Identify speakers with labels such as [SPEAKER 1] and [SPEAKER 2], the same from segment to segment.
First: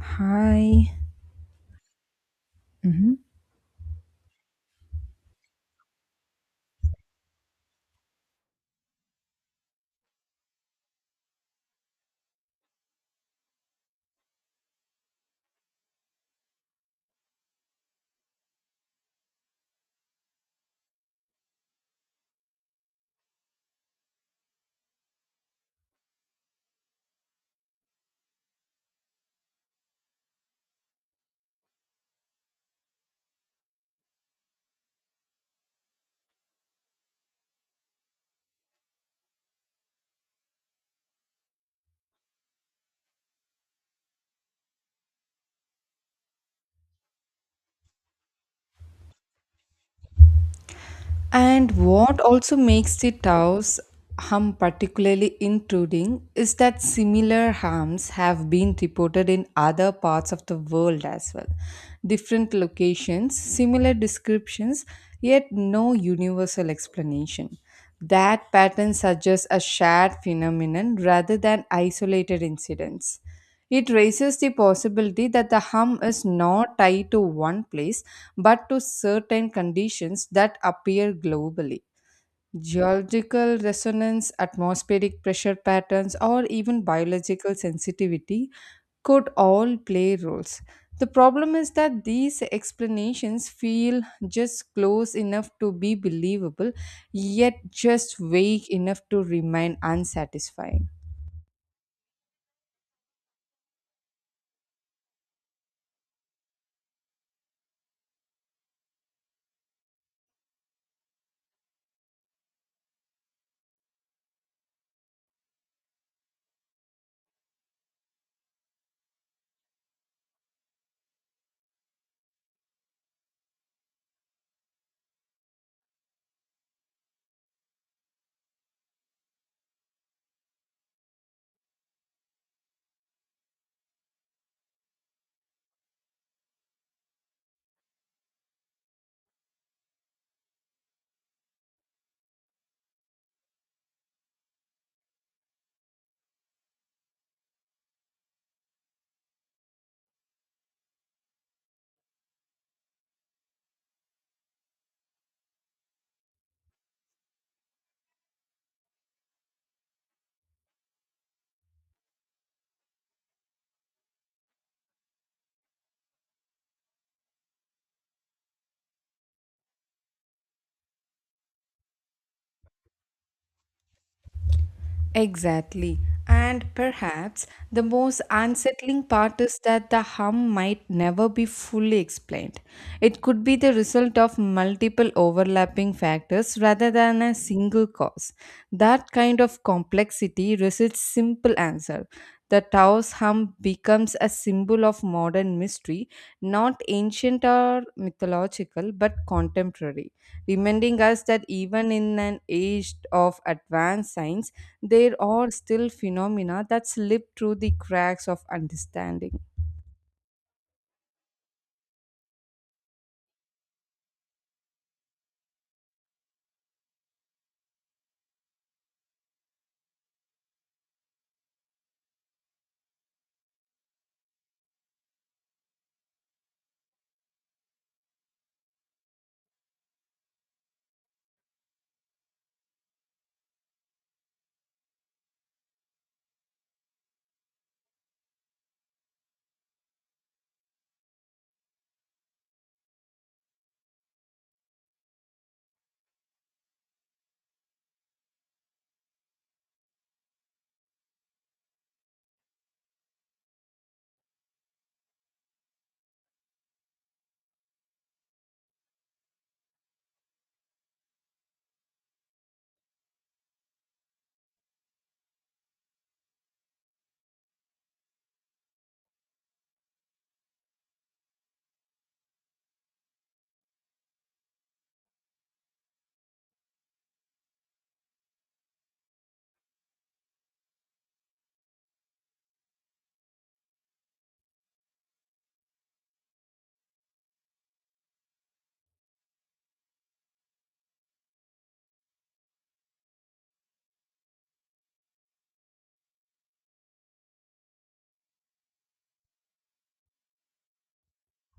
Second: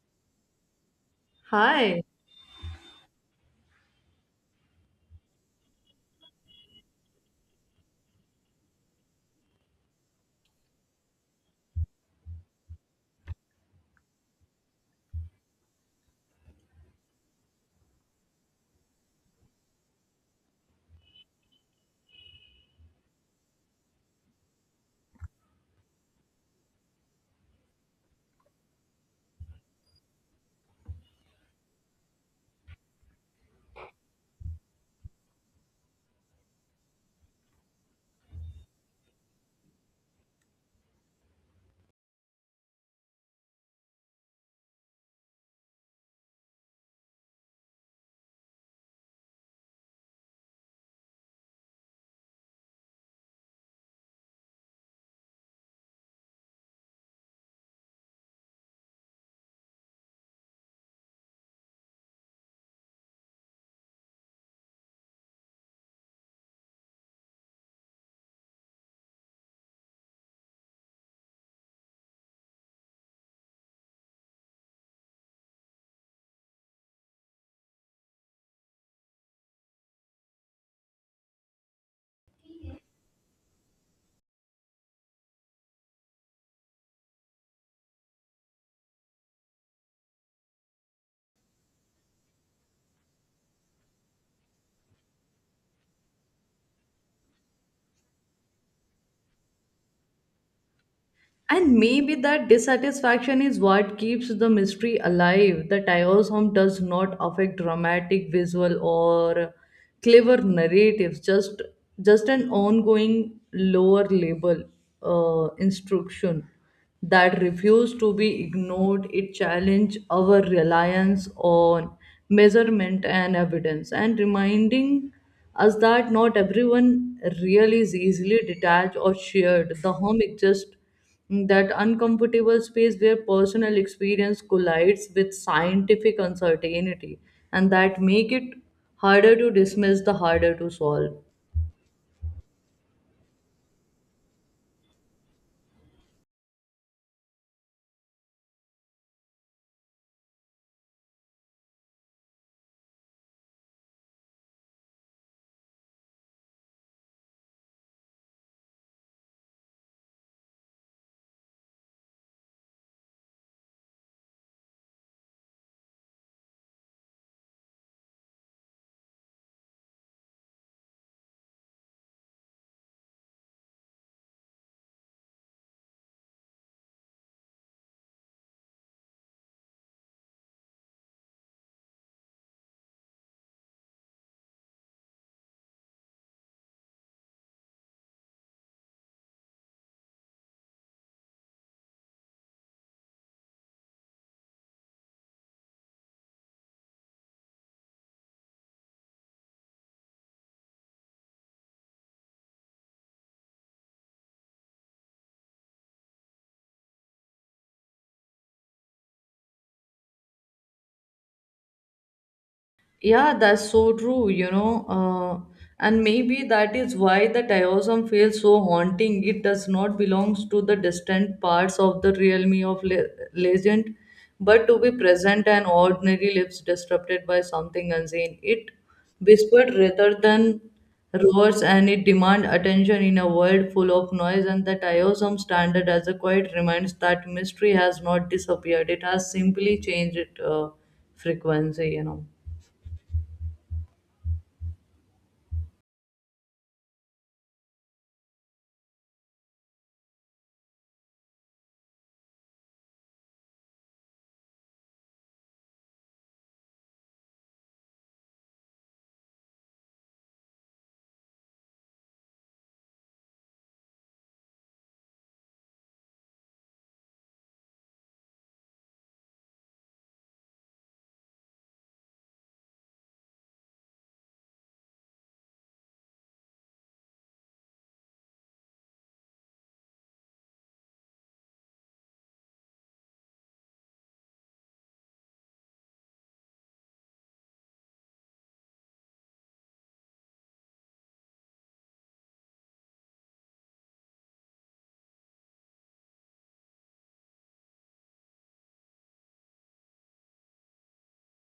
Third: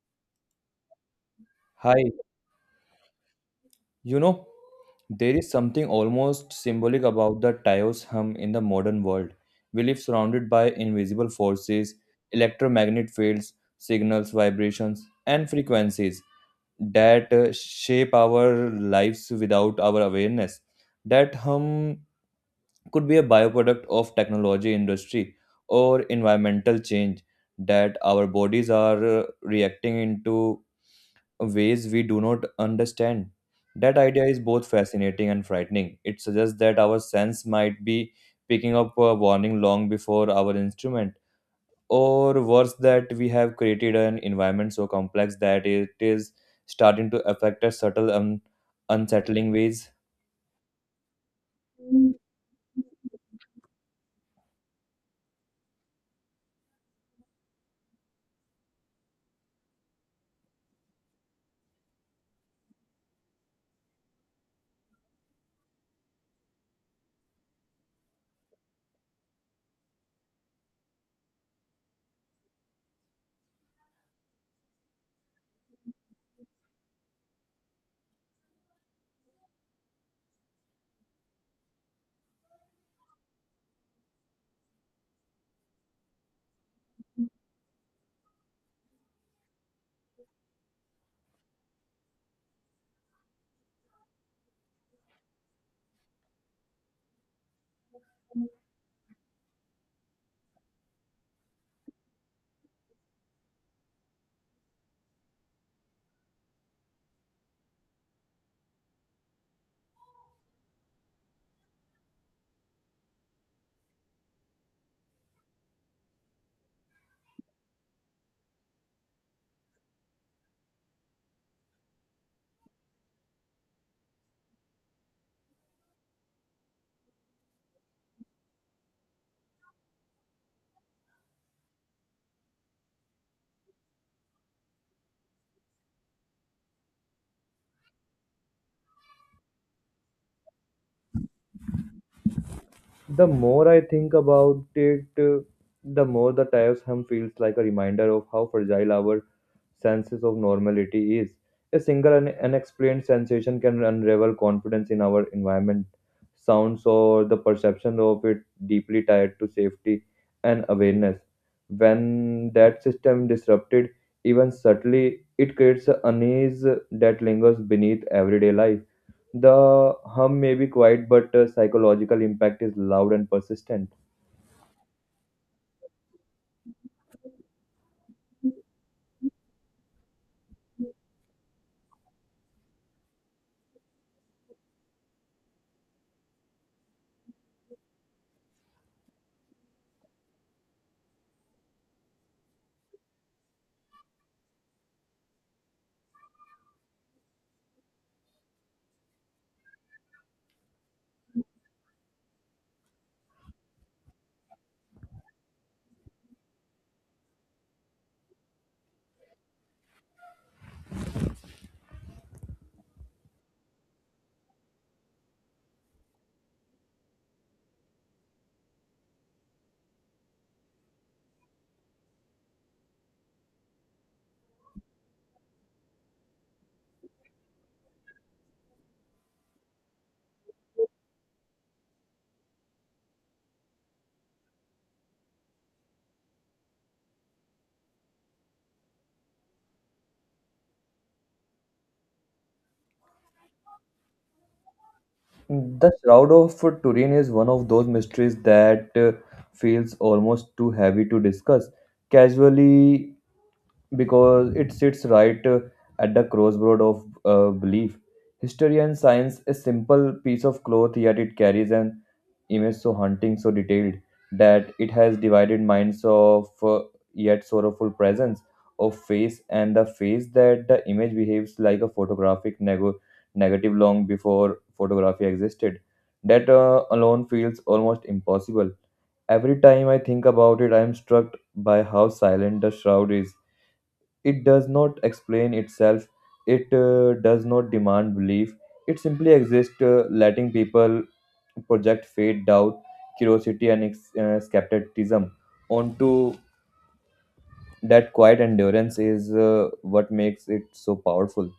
[SPEAKER 1] Hi.
[SPEAKER 2] Hi.
[SPEAKER 3] Hi,
[SPEAKER 1] Hmm.
[SPEAKER 3] you know, there is something almost symbolic about the Tao's hum in the modern world. We live surrounded by invisible forces, electromagnetic fields, signals, vibrations, and frequencies that shape our lives without our awareness. That hum could be a byproduct of technology industry or environmental change that our bodies are reacting into ways we do not understand. That idea is both fascinating and frightening. It suggests that our sense might be picking up a warning long before our instrument, or worse, that we have created an environment so complex that it is starting to affect us subtle and unsettling ways.
[SPEAKER 1] And what also makes the Taos hum particularly intruding is that similar hums have been reported in other parts of the world as well. Different locations, similar descriptions, yet no universal explanation. That pattern suggests a shared phenomenon rather than isolated incidents. It raises the possibility that the hum is not tied to one place but to certain conditions that appear globally. Geological resonance, atmospheric pressure patterns, or even biological sensitivity could all play roles. The problem is that these explanations feel just close enough to be believable, yet just vague enough to remain unsatisfying.
[SPEAKER 2] And maybe that dissatisfaction is what keeps the mystery alive. The Tao's home does not affect dramatic visual or clever narratives, just an ongoing lower level instruction that refuse to be ignored. It challenged our reliance on measurement and evidence and reminding us that not everyone really is easily detached or shared. The home is just that uncomfortable space where personal experience collides with scientific uncertainty, and that make it harder to dismiss, the harder to solve.
[SPEAKER 3] The more I think about it, the more the tire hum feels like a reminder of how fragile our senses of normality is. A single unexplained sensation can unravel confidence in our environment, sounds, or the perception of it deeply tied to safety and awareness. When that system disrupted, even subtly, it creates an unease that lingers beneath everyday life. The hum may be quiet, but psychological impact is loud and persistent.
[SPEAKER 1] Exactly. And perhaps the most unsettling part is that the hum might never be fully explained. It could be the result of multiple overlapping factors rather than a single cause. That kind of complexity resists simple answer. The Tao's hum becomes a symbol of modern mystery, not ancient or mythological, but contemporary reminding us that even in an age of advanced science, there are still phenomena that slip through the cracks of understanding.
[SPEAKER 2] Yeah, that's so true, and maybe that is why the Taoism feels so haunting. It does not belong to the distant parts of the realm of legend, but to be present and ordinary lives disrupted by something unseen. It whispered rather than roars, and it demands attention in a world full of noise. And the Taoism standard as a quiet reminds that mystery has not disappeared, it has simply changed its frequency, you know.
[SPEAKER 3] The Shroud of Turin is one of those mysteries that feels almost too heavy to discuss casually because it sits right at the crossroad of belief. History and science, a simple piece of cloth, yet it carries an image so haunting, so detailed that it has divided minds of yet sorrowful presence of face and the face that the image behaves like a photographic negative long before photography existed. That alone feels almost impossible. Every time I think about it, I am struck by how silent the shroud is. It does not explain itself, it does not demand belief, it simply exists, letting people project faith, doubt, curiosity, and skepticism onto that quiet endurance is what makes it so powerful.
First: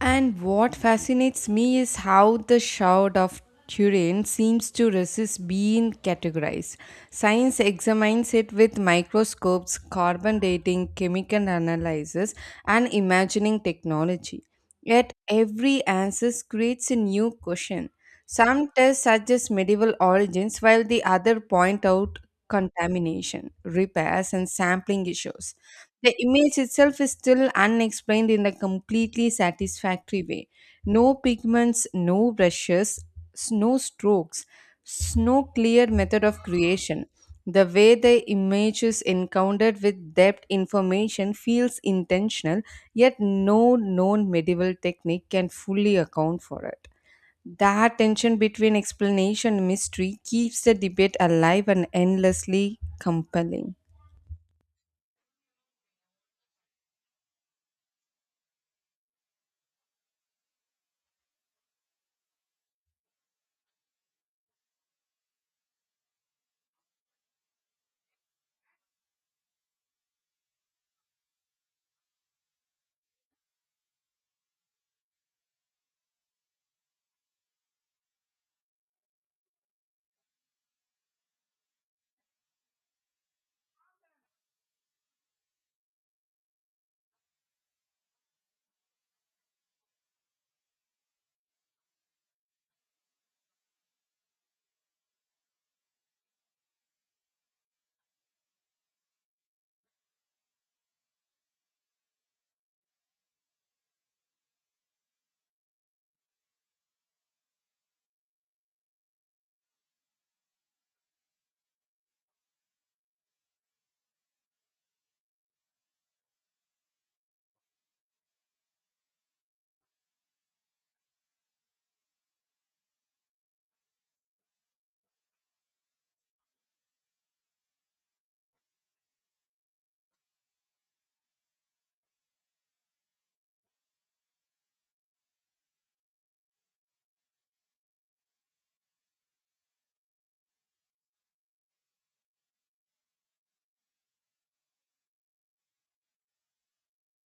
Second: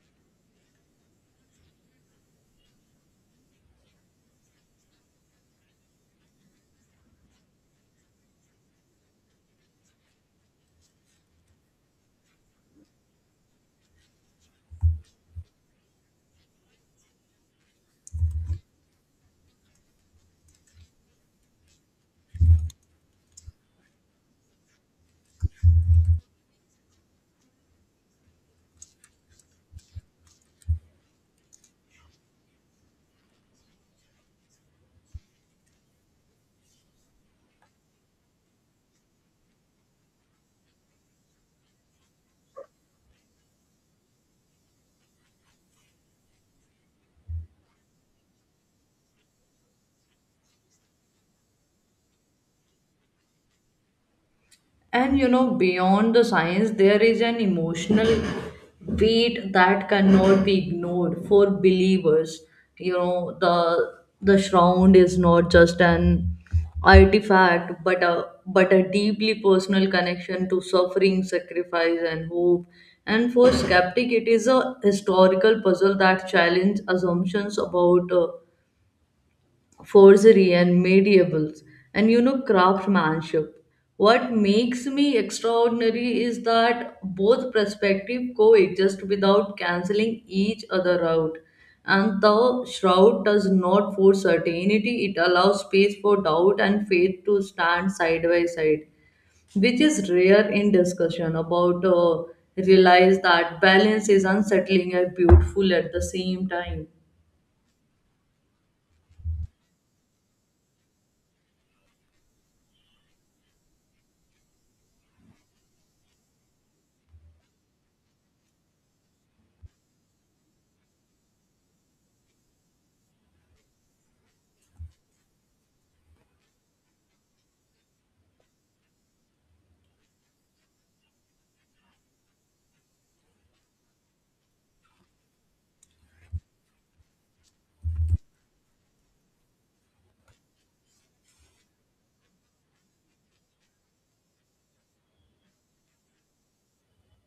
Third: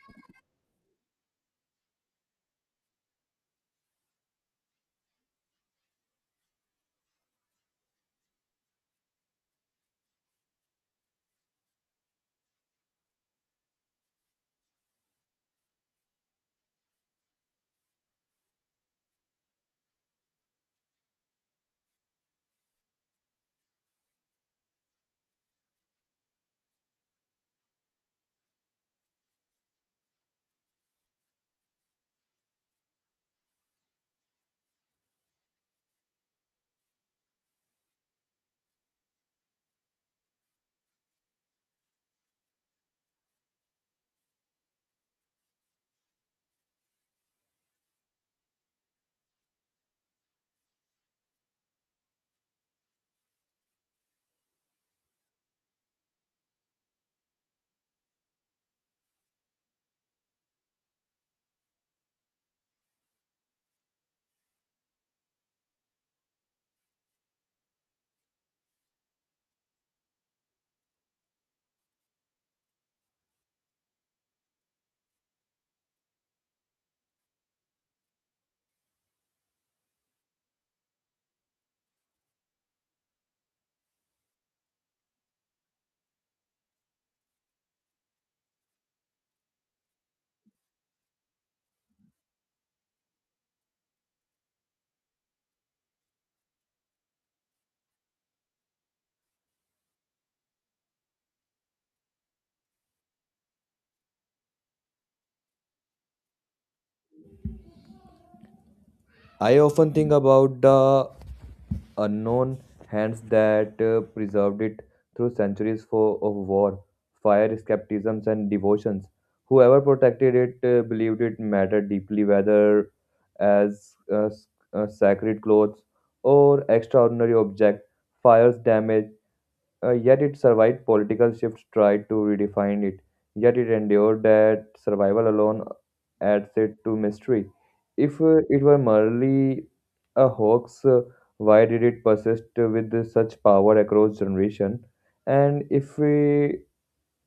[SPEAKER 1] And what fascinates me is how the Shroud of Turin seems to resist being categorized. Science examines it with microscopes, carbon dating, chemical analysis, and imagining technology. Yet every answer creates a new question. Some tests suggest medieval origins, while the other point out contamination, repairs, and sampling issues. The image itself is still unexplained in a completely satisfactory way. No pigments, no brushes, no strokes, no clear method of creation. The way the image is encountered with depth information feels intentional, yet no known medieval technique can fully account for it. That tension between explanation and mystery keeps the debate alive and endlessly compelling.
[SPEAKER 2] And you know, beyond the science there is an emotional weight that cannot be ignored for believers, you know, the shroud is not just an artifact, but a deeply personal connection to suffering, sacrifice, and hope. And for skeptic, it is a historical puzzle that challenges assumptions about forgery and medieval and, you know, craftsmanship. What makes me extraordinary is that both perspective coexist without canceling each other out, and the shroud does not force certainty. It allows space for doubt and faith to stand side by side, which is rare in discussion about, realize that balance is unsettling and beautiful at the same time.
[SPEAKER 3] I often think about the unknown hands that preserved it through centuries for, of war, fire, skepticisms, and devotions. Whoever protected it believed it mattered deeply, whether as sacred clothes or extraordinary object. Fires damage yet it survived political shifts tried to redefine it. Yet it endured that survival alone adds it to mystery. If it were merely a hoax, why did it persist with such power across generation? And if we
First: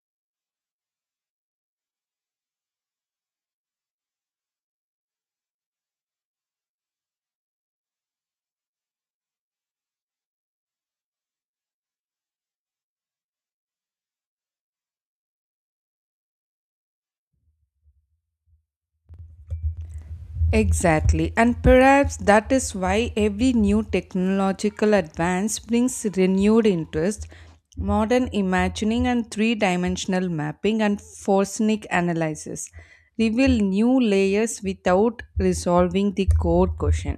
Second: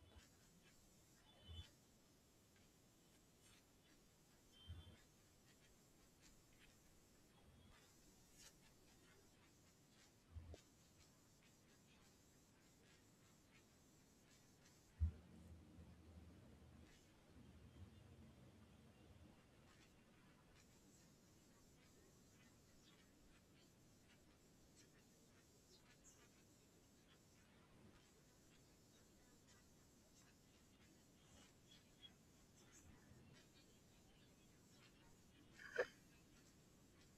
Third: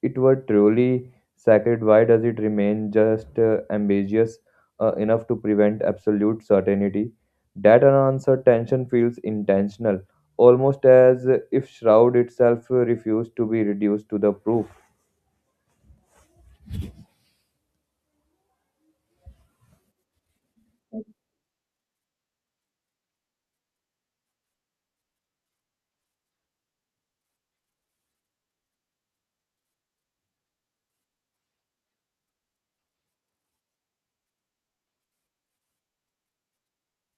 [SPEAKER 3] it were truly sacred, why does it remain just ambiguous enough to prevent absolute certainty? That unanswered tension feels intentional, almost as if Shroud itself refused to be reduced to the proof.
[SPEAKER 1] Exactly, and perhaps that is why every new technological advance brings renewed interest. Modern imagining and three dimensional mapping and forensic analysis reveal new layers without resolving the core question.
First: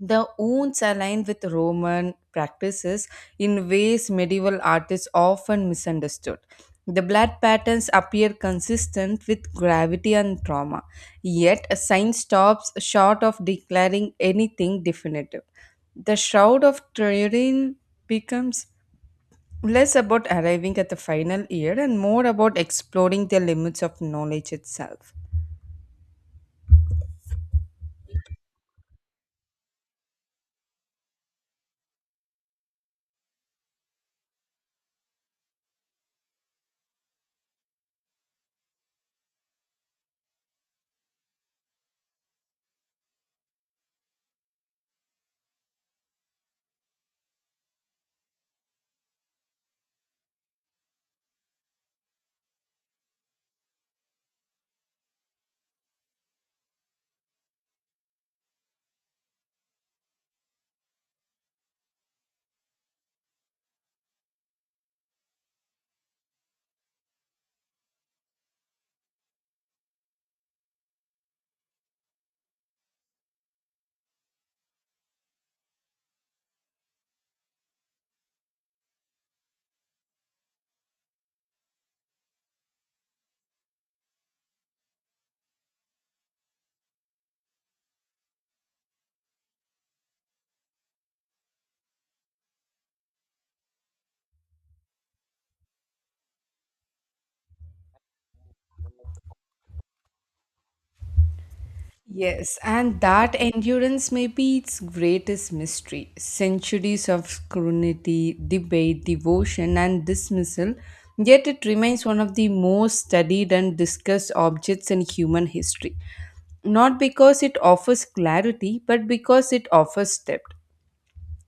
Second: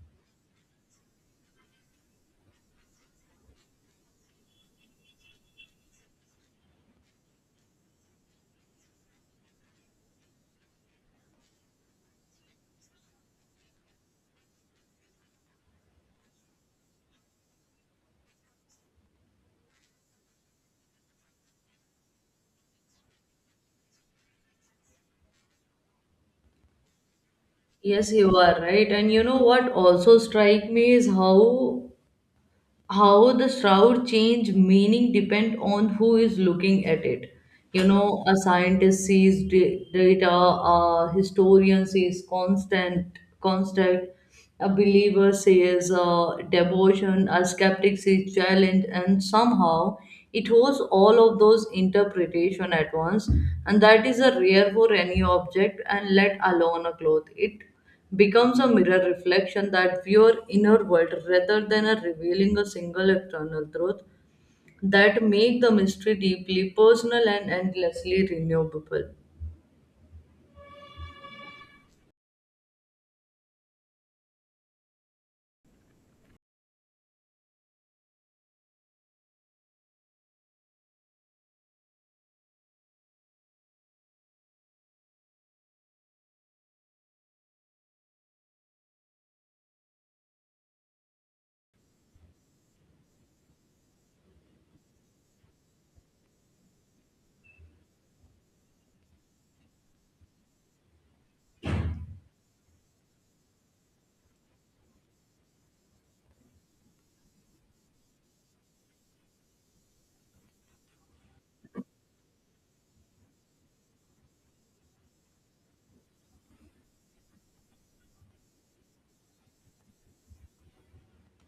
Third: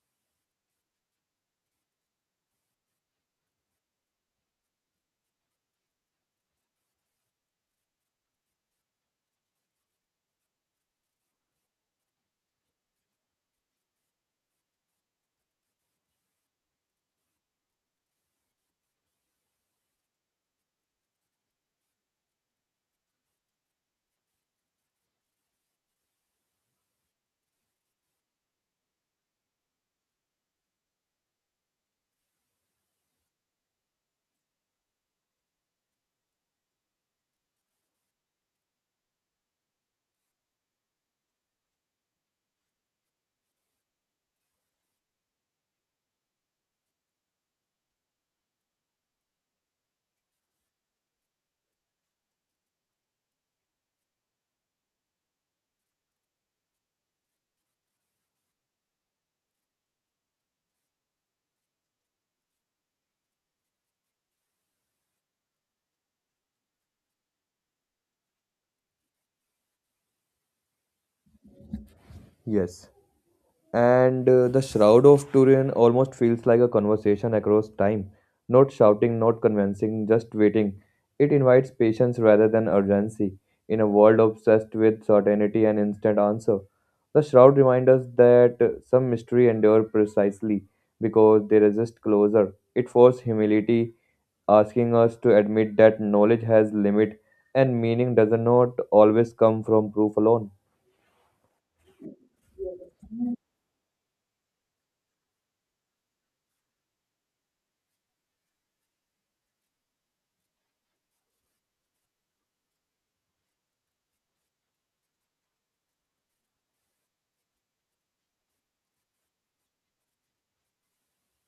[SPEAKER 1] The wounds align with Roman practices in ways medieval artists often misunderstood. The blood patterns appear consistent with gravity and trauma, yet science stops short of declaring anything definitive. The Shroud of Turin becomes less about arriving at the final year and more about exploring the limits of knowledge itself.
[SPEAKER 2] Yes, you are right. And you know what also strike me is how the shroud change meaning depend on who is looking at it. You know, a scientist sees data, a historian sees constant, a believer sees devotion, a skeptic sees challenge, and somehow it holds all of those interpretation at once, and that is a rare for any object, and let alone a cloth. It becomes a mirror reflection that viewer inner world rather than a revealing a single external truth. That make the mystery deeply personal and endlessly renewable.
[SPEAKER 3] Yes. And the shroud of Turin almost feels like a conversation across time. Not shouting, not convincing, just waiting. It invites patience rather than urgency. In a world obsessed with certainty and instant answer, the shroud reminds us that some mystery endure precisely because they resist closure. It forces humility, asking us to admit that knowledge has limit and meaning does not always come from proof alone.
[SPEAKER 1] Yes, and that endurance may be its greatest mystery. Centuries of scrutiny, debate, devotion, and dismissal, yet it remains one of the most studied and discussed objects in human history. Not because it offers clarity, but because it offers depth.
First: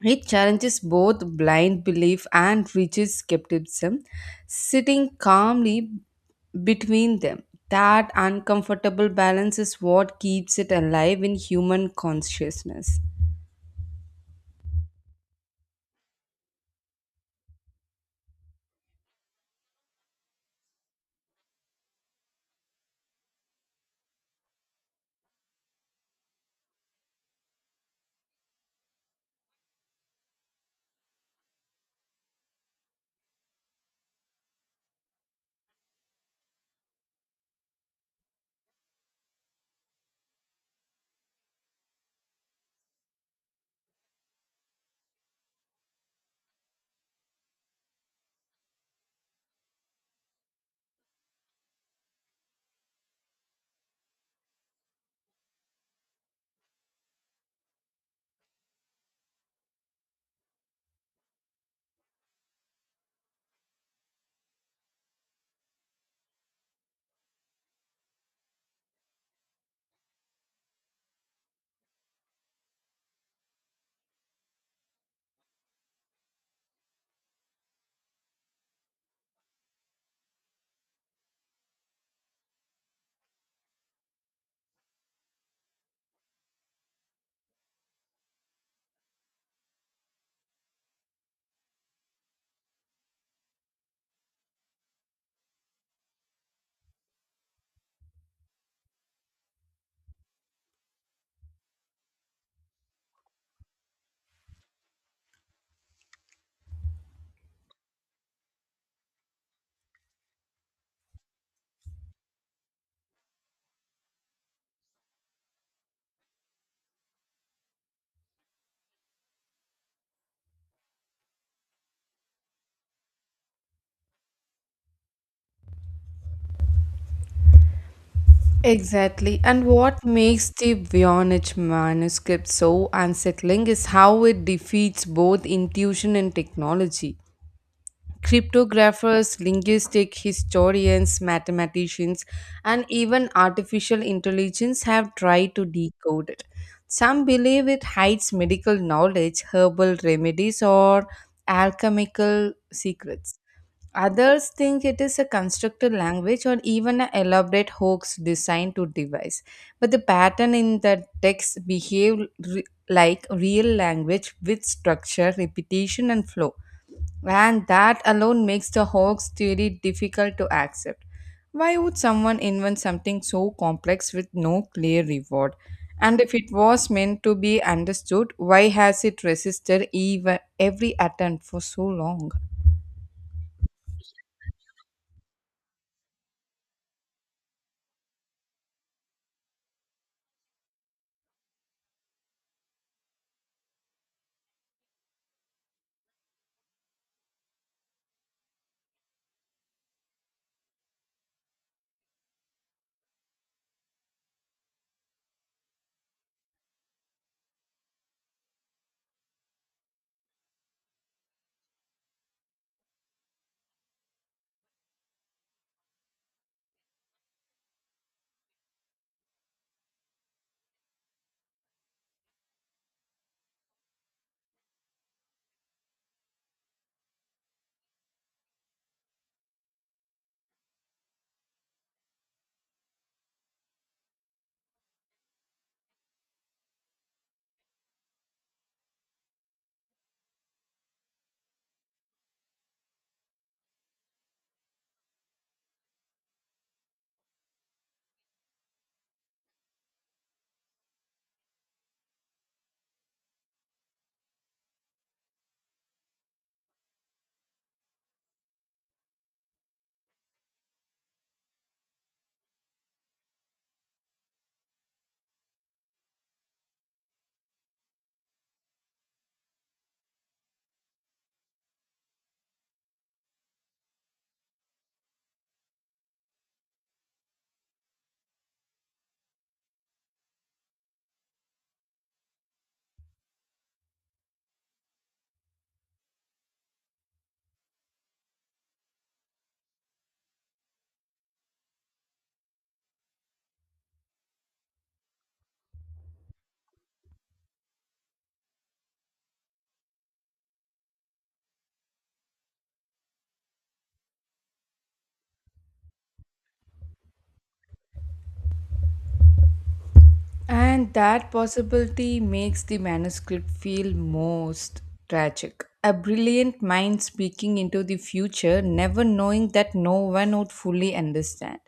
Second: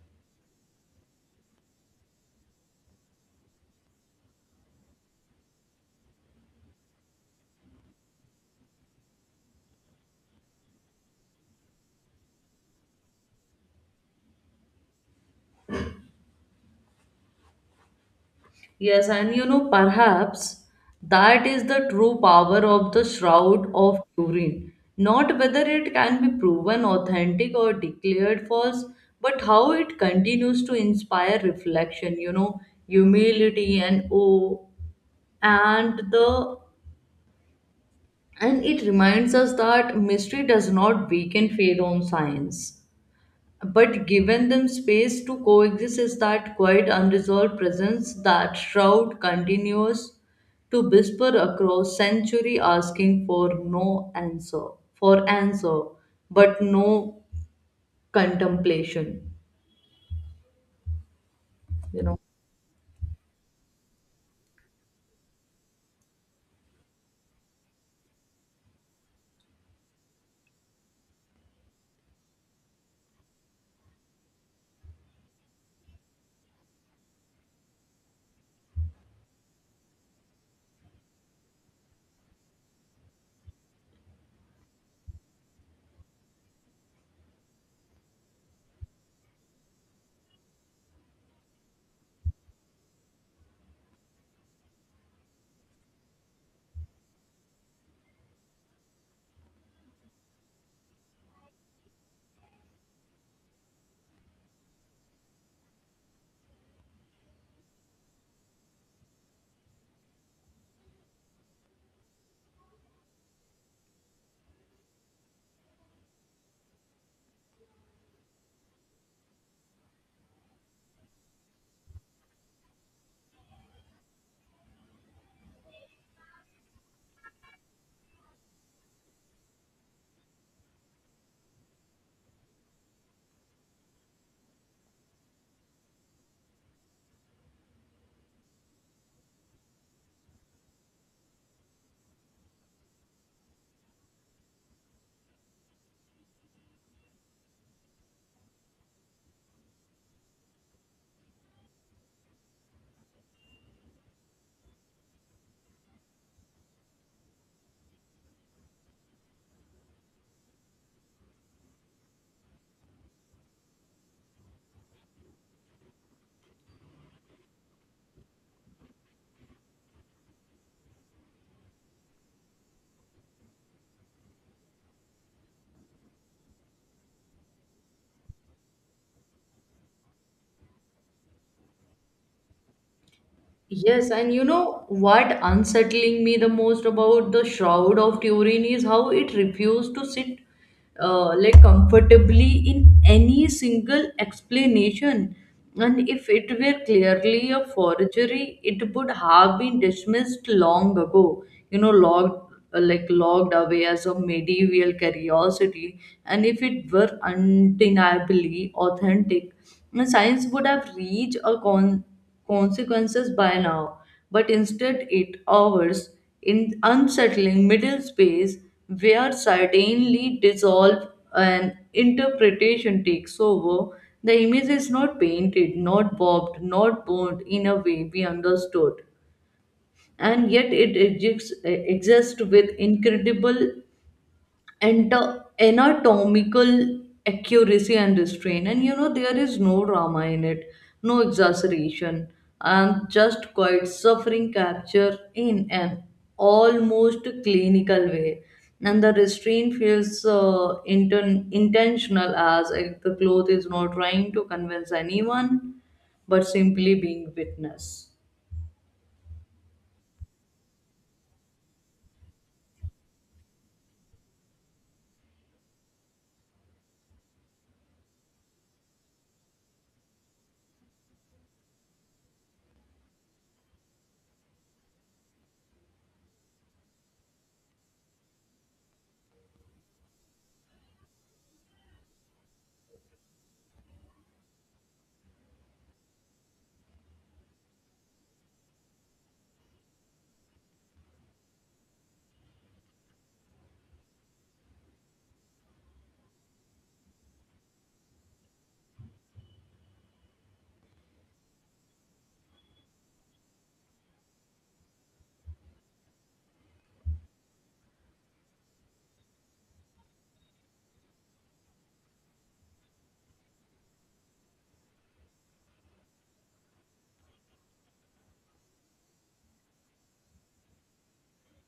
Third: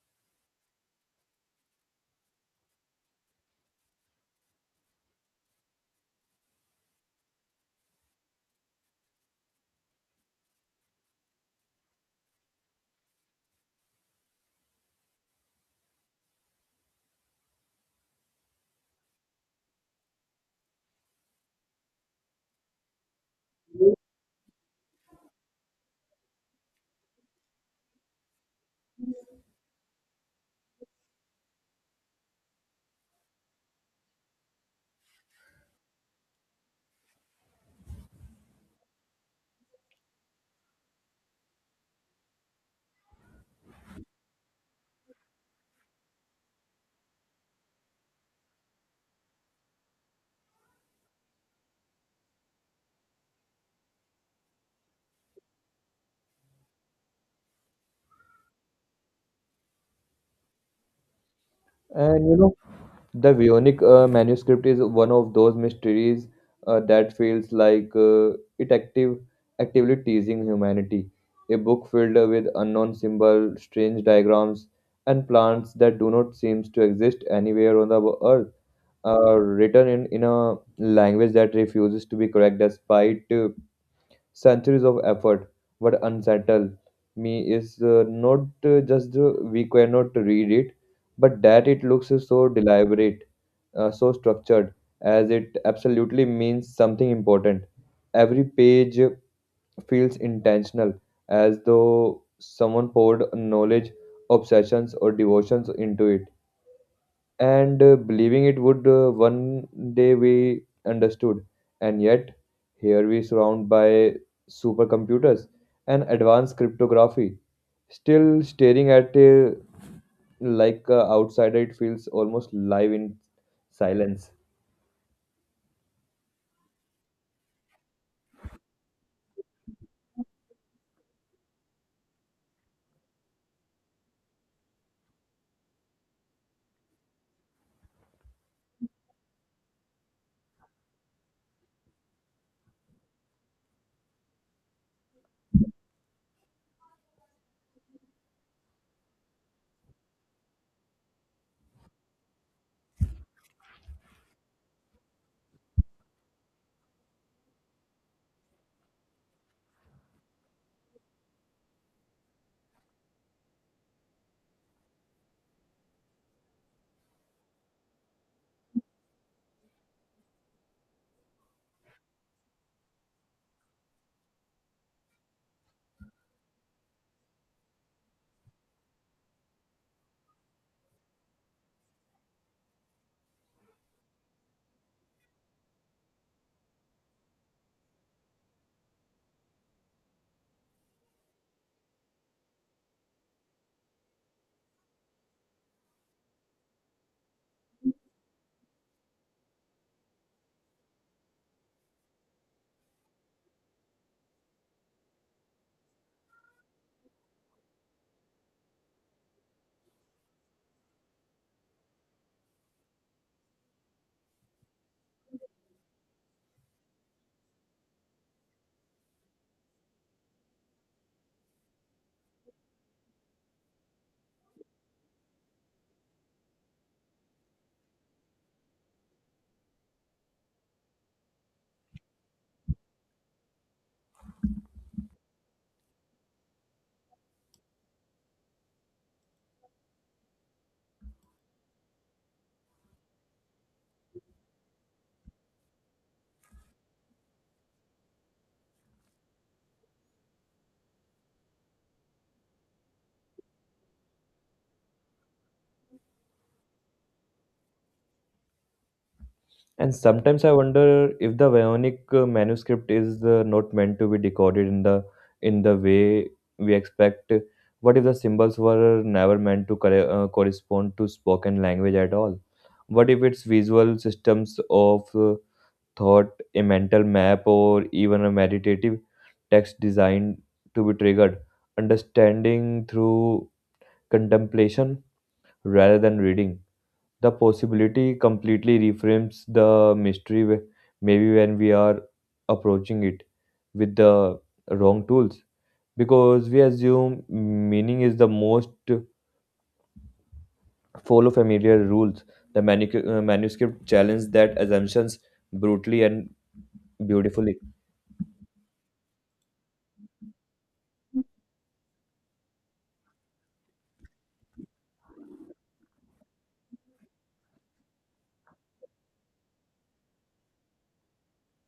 [SPEAKER 1] It challenges both blind belief and rigid skepticism, sitting calmly between them. That uncomfortable balance is what keeps it alive in human consciousness.
[SPEAKER 2] Yes, and you know, perhaps that is the true power of the Shroud of Turin. Not whether it can be proven authentic or declared false, but how it continues to inspire reflection, you know, humility and awe. And the, and it reminds us that mystery does not weaken faith on science, but given them space to coexist. Is that quiet unresolved presence that shroud continues to whisper across century, asking for no answer, for answer, but no contemplation, you know.
[SPEAKER 3] And you know, the Vionic manuscript is one of those mysteries that feels like it active, actively teasing humanity. A book filled with unknown symbols, strange diagrams, and plants that do not seem to exist anywhere on the earth. Written in a language that refuses to be correct despite centuries of effort. What unsettle me is not just we cannot read it, but that it looks so deliberate, so structured, as it absolutely means something important. Every page feels intentional, as though someone poured knowledge, obsessions, or devotions into it and believing it would one day we understood, and yet here we surround by supercomputers and advanced cryptography still staring at like outsider. It feels almost live in silence.
[SPEAKER 1] Exactly. And what makes the Voynich manuscript so unsettling is how it defeats both intuition and technology. Cryptographers, linguistic historians, mathematicians, and even artificial intelligence have tried to decode it. Some believe it hides medical knowledge, herbal remedies, or alchemical secrets. Others think it is a constructed language or even an elaborate hoax designed to devise. But the pattern in the text behave like real language with structure, repetition, and flow. And that alone makes the hoax theory difficult to accept. Why would someone invent something so complex with no clear reward? And if it was meant to be understood, why has it resisted even every attempt for so long?
[SPEAKER 2] Yes, and you know what unsettling me the most about the Shroud of Turin is how it refused to sit, like, comfortably in any single explanation. And if it were clearly a forgery, it would have been dismissed long ago. You know, logged like logged away as a medieval curiosity. And if it were undeniably authentic, science would have reached a consequences by now, but instead it hours in unsettling middle space where certainly dissolve and interpretation takes over. The image is not painted, not bobbed, not bound in a way we understood, and yet it exists with incredible and anatomical accuracy and restraint. And you know, there is no drama in it, no exaggeration, and just quite suffering capture in an almost clinical way. And the restraint feels intentional, as if the cloth is not trying to convince anyone but simply being witness.
[SPEAKER 3] And sometimes I wonder if the Vionic manuscript is not meant to be decoded in the way we expect. What if the symbols were never meant to correspond to spoken language at all? What if it's visual systems of thought, a mental map, or even a meditative text designed to be triggered, understanding through contemplation rather than reading? The possibility completely reframes the mystery. Maybe when we are approaching it with the wrong tools because we assume meaning is the most follow familiar rules, the manuscript challenged that assumptions brutally and beautifully.
[SPEAKER 1] And that possibility makes the manuscript feel most tragic. A brilliant mind speaking into the future, never knowing that no one would fully understand.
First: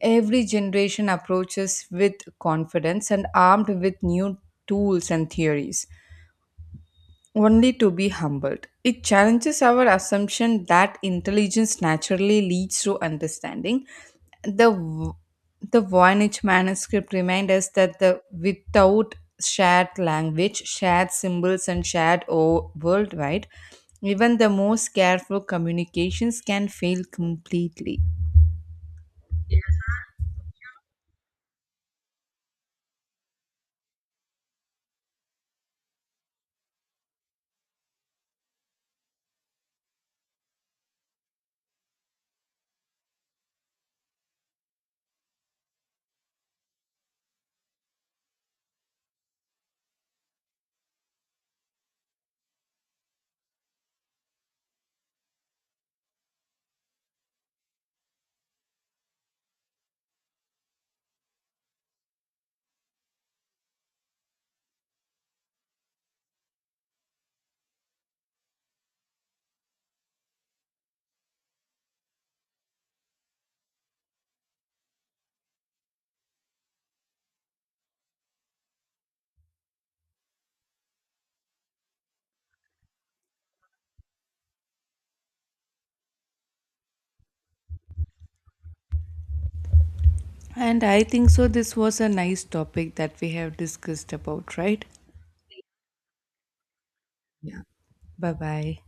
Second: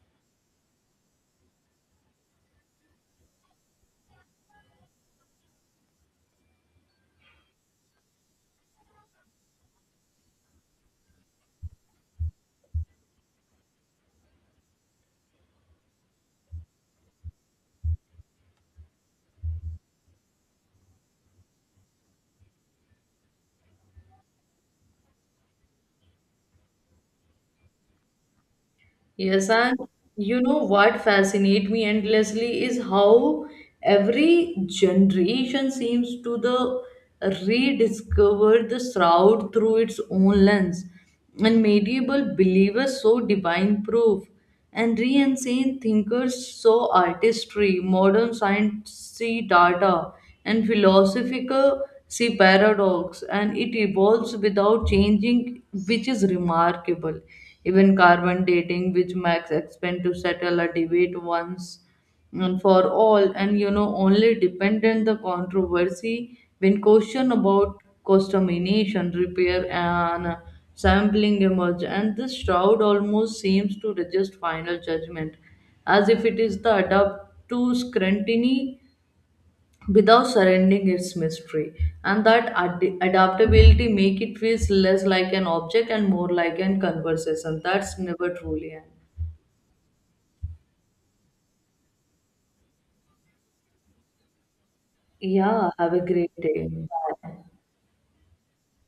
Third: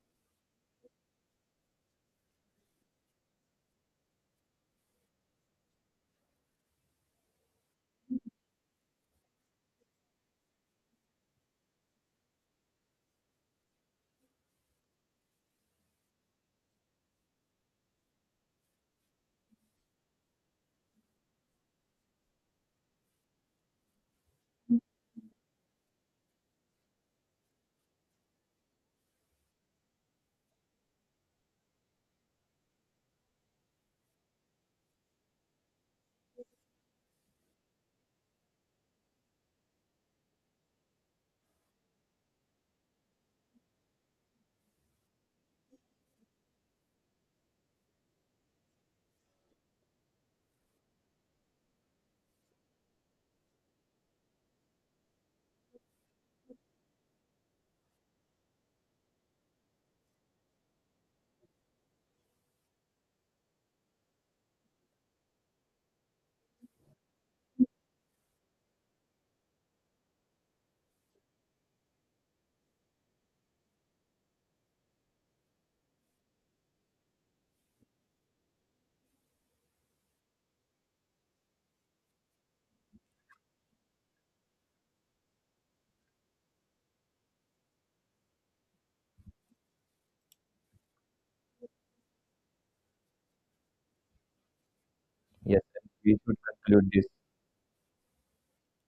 [SPEAKER 1] Every generation approaches with confidence and armed with new tools and theories only to be humbled. It challenges our assumption that intelligence naturally leads to understanding. The Voynich manuscript reminds us that the without shared language, shared symbols, and worldwide, even the most careful communications can fail completely.
[SPEAKER 2] Yes, and you know what fascinates me endlessly is how every generation seems to the rediscover the shroud through its own lens. And medieval believers so divine proof. And re-insane thinkers saw artistry, modern science see data, and philosophical see paradox, and it evolves without changing, which is remarkable. Even carbon dating, which Max expand to settle a debate once and for all, and you know, only dependent the controversy when question about contamination, repair, and sampling emerge. And this shroud almost seems to resist final judgment, as if it is the adapt to scrutiny without surrendering its mystery. And that adaptability make it feels less like an object and more like an conversation that's never truly end.
[SPEAKER 1] And I think so. This was a nice topic that we have discussed about, right?
[SPEAKER 3] Yes,
[SPEAKER 2] Yeah, have a
[SPEAKER 3] we
[SPEAKER 2] great
[SPEAKER 3] should
[SPEAKER 2] day.
[SPEAKER 3] conclude this.
[SPEAKER 2] Bye.
[SPEAKER 1] Yeah. Bye bye.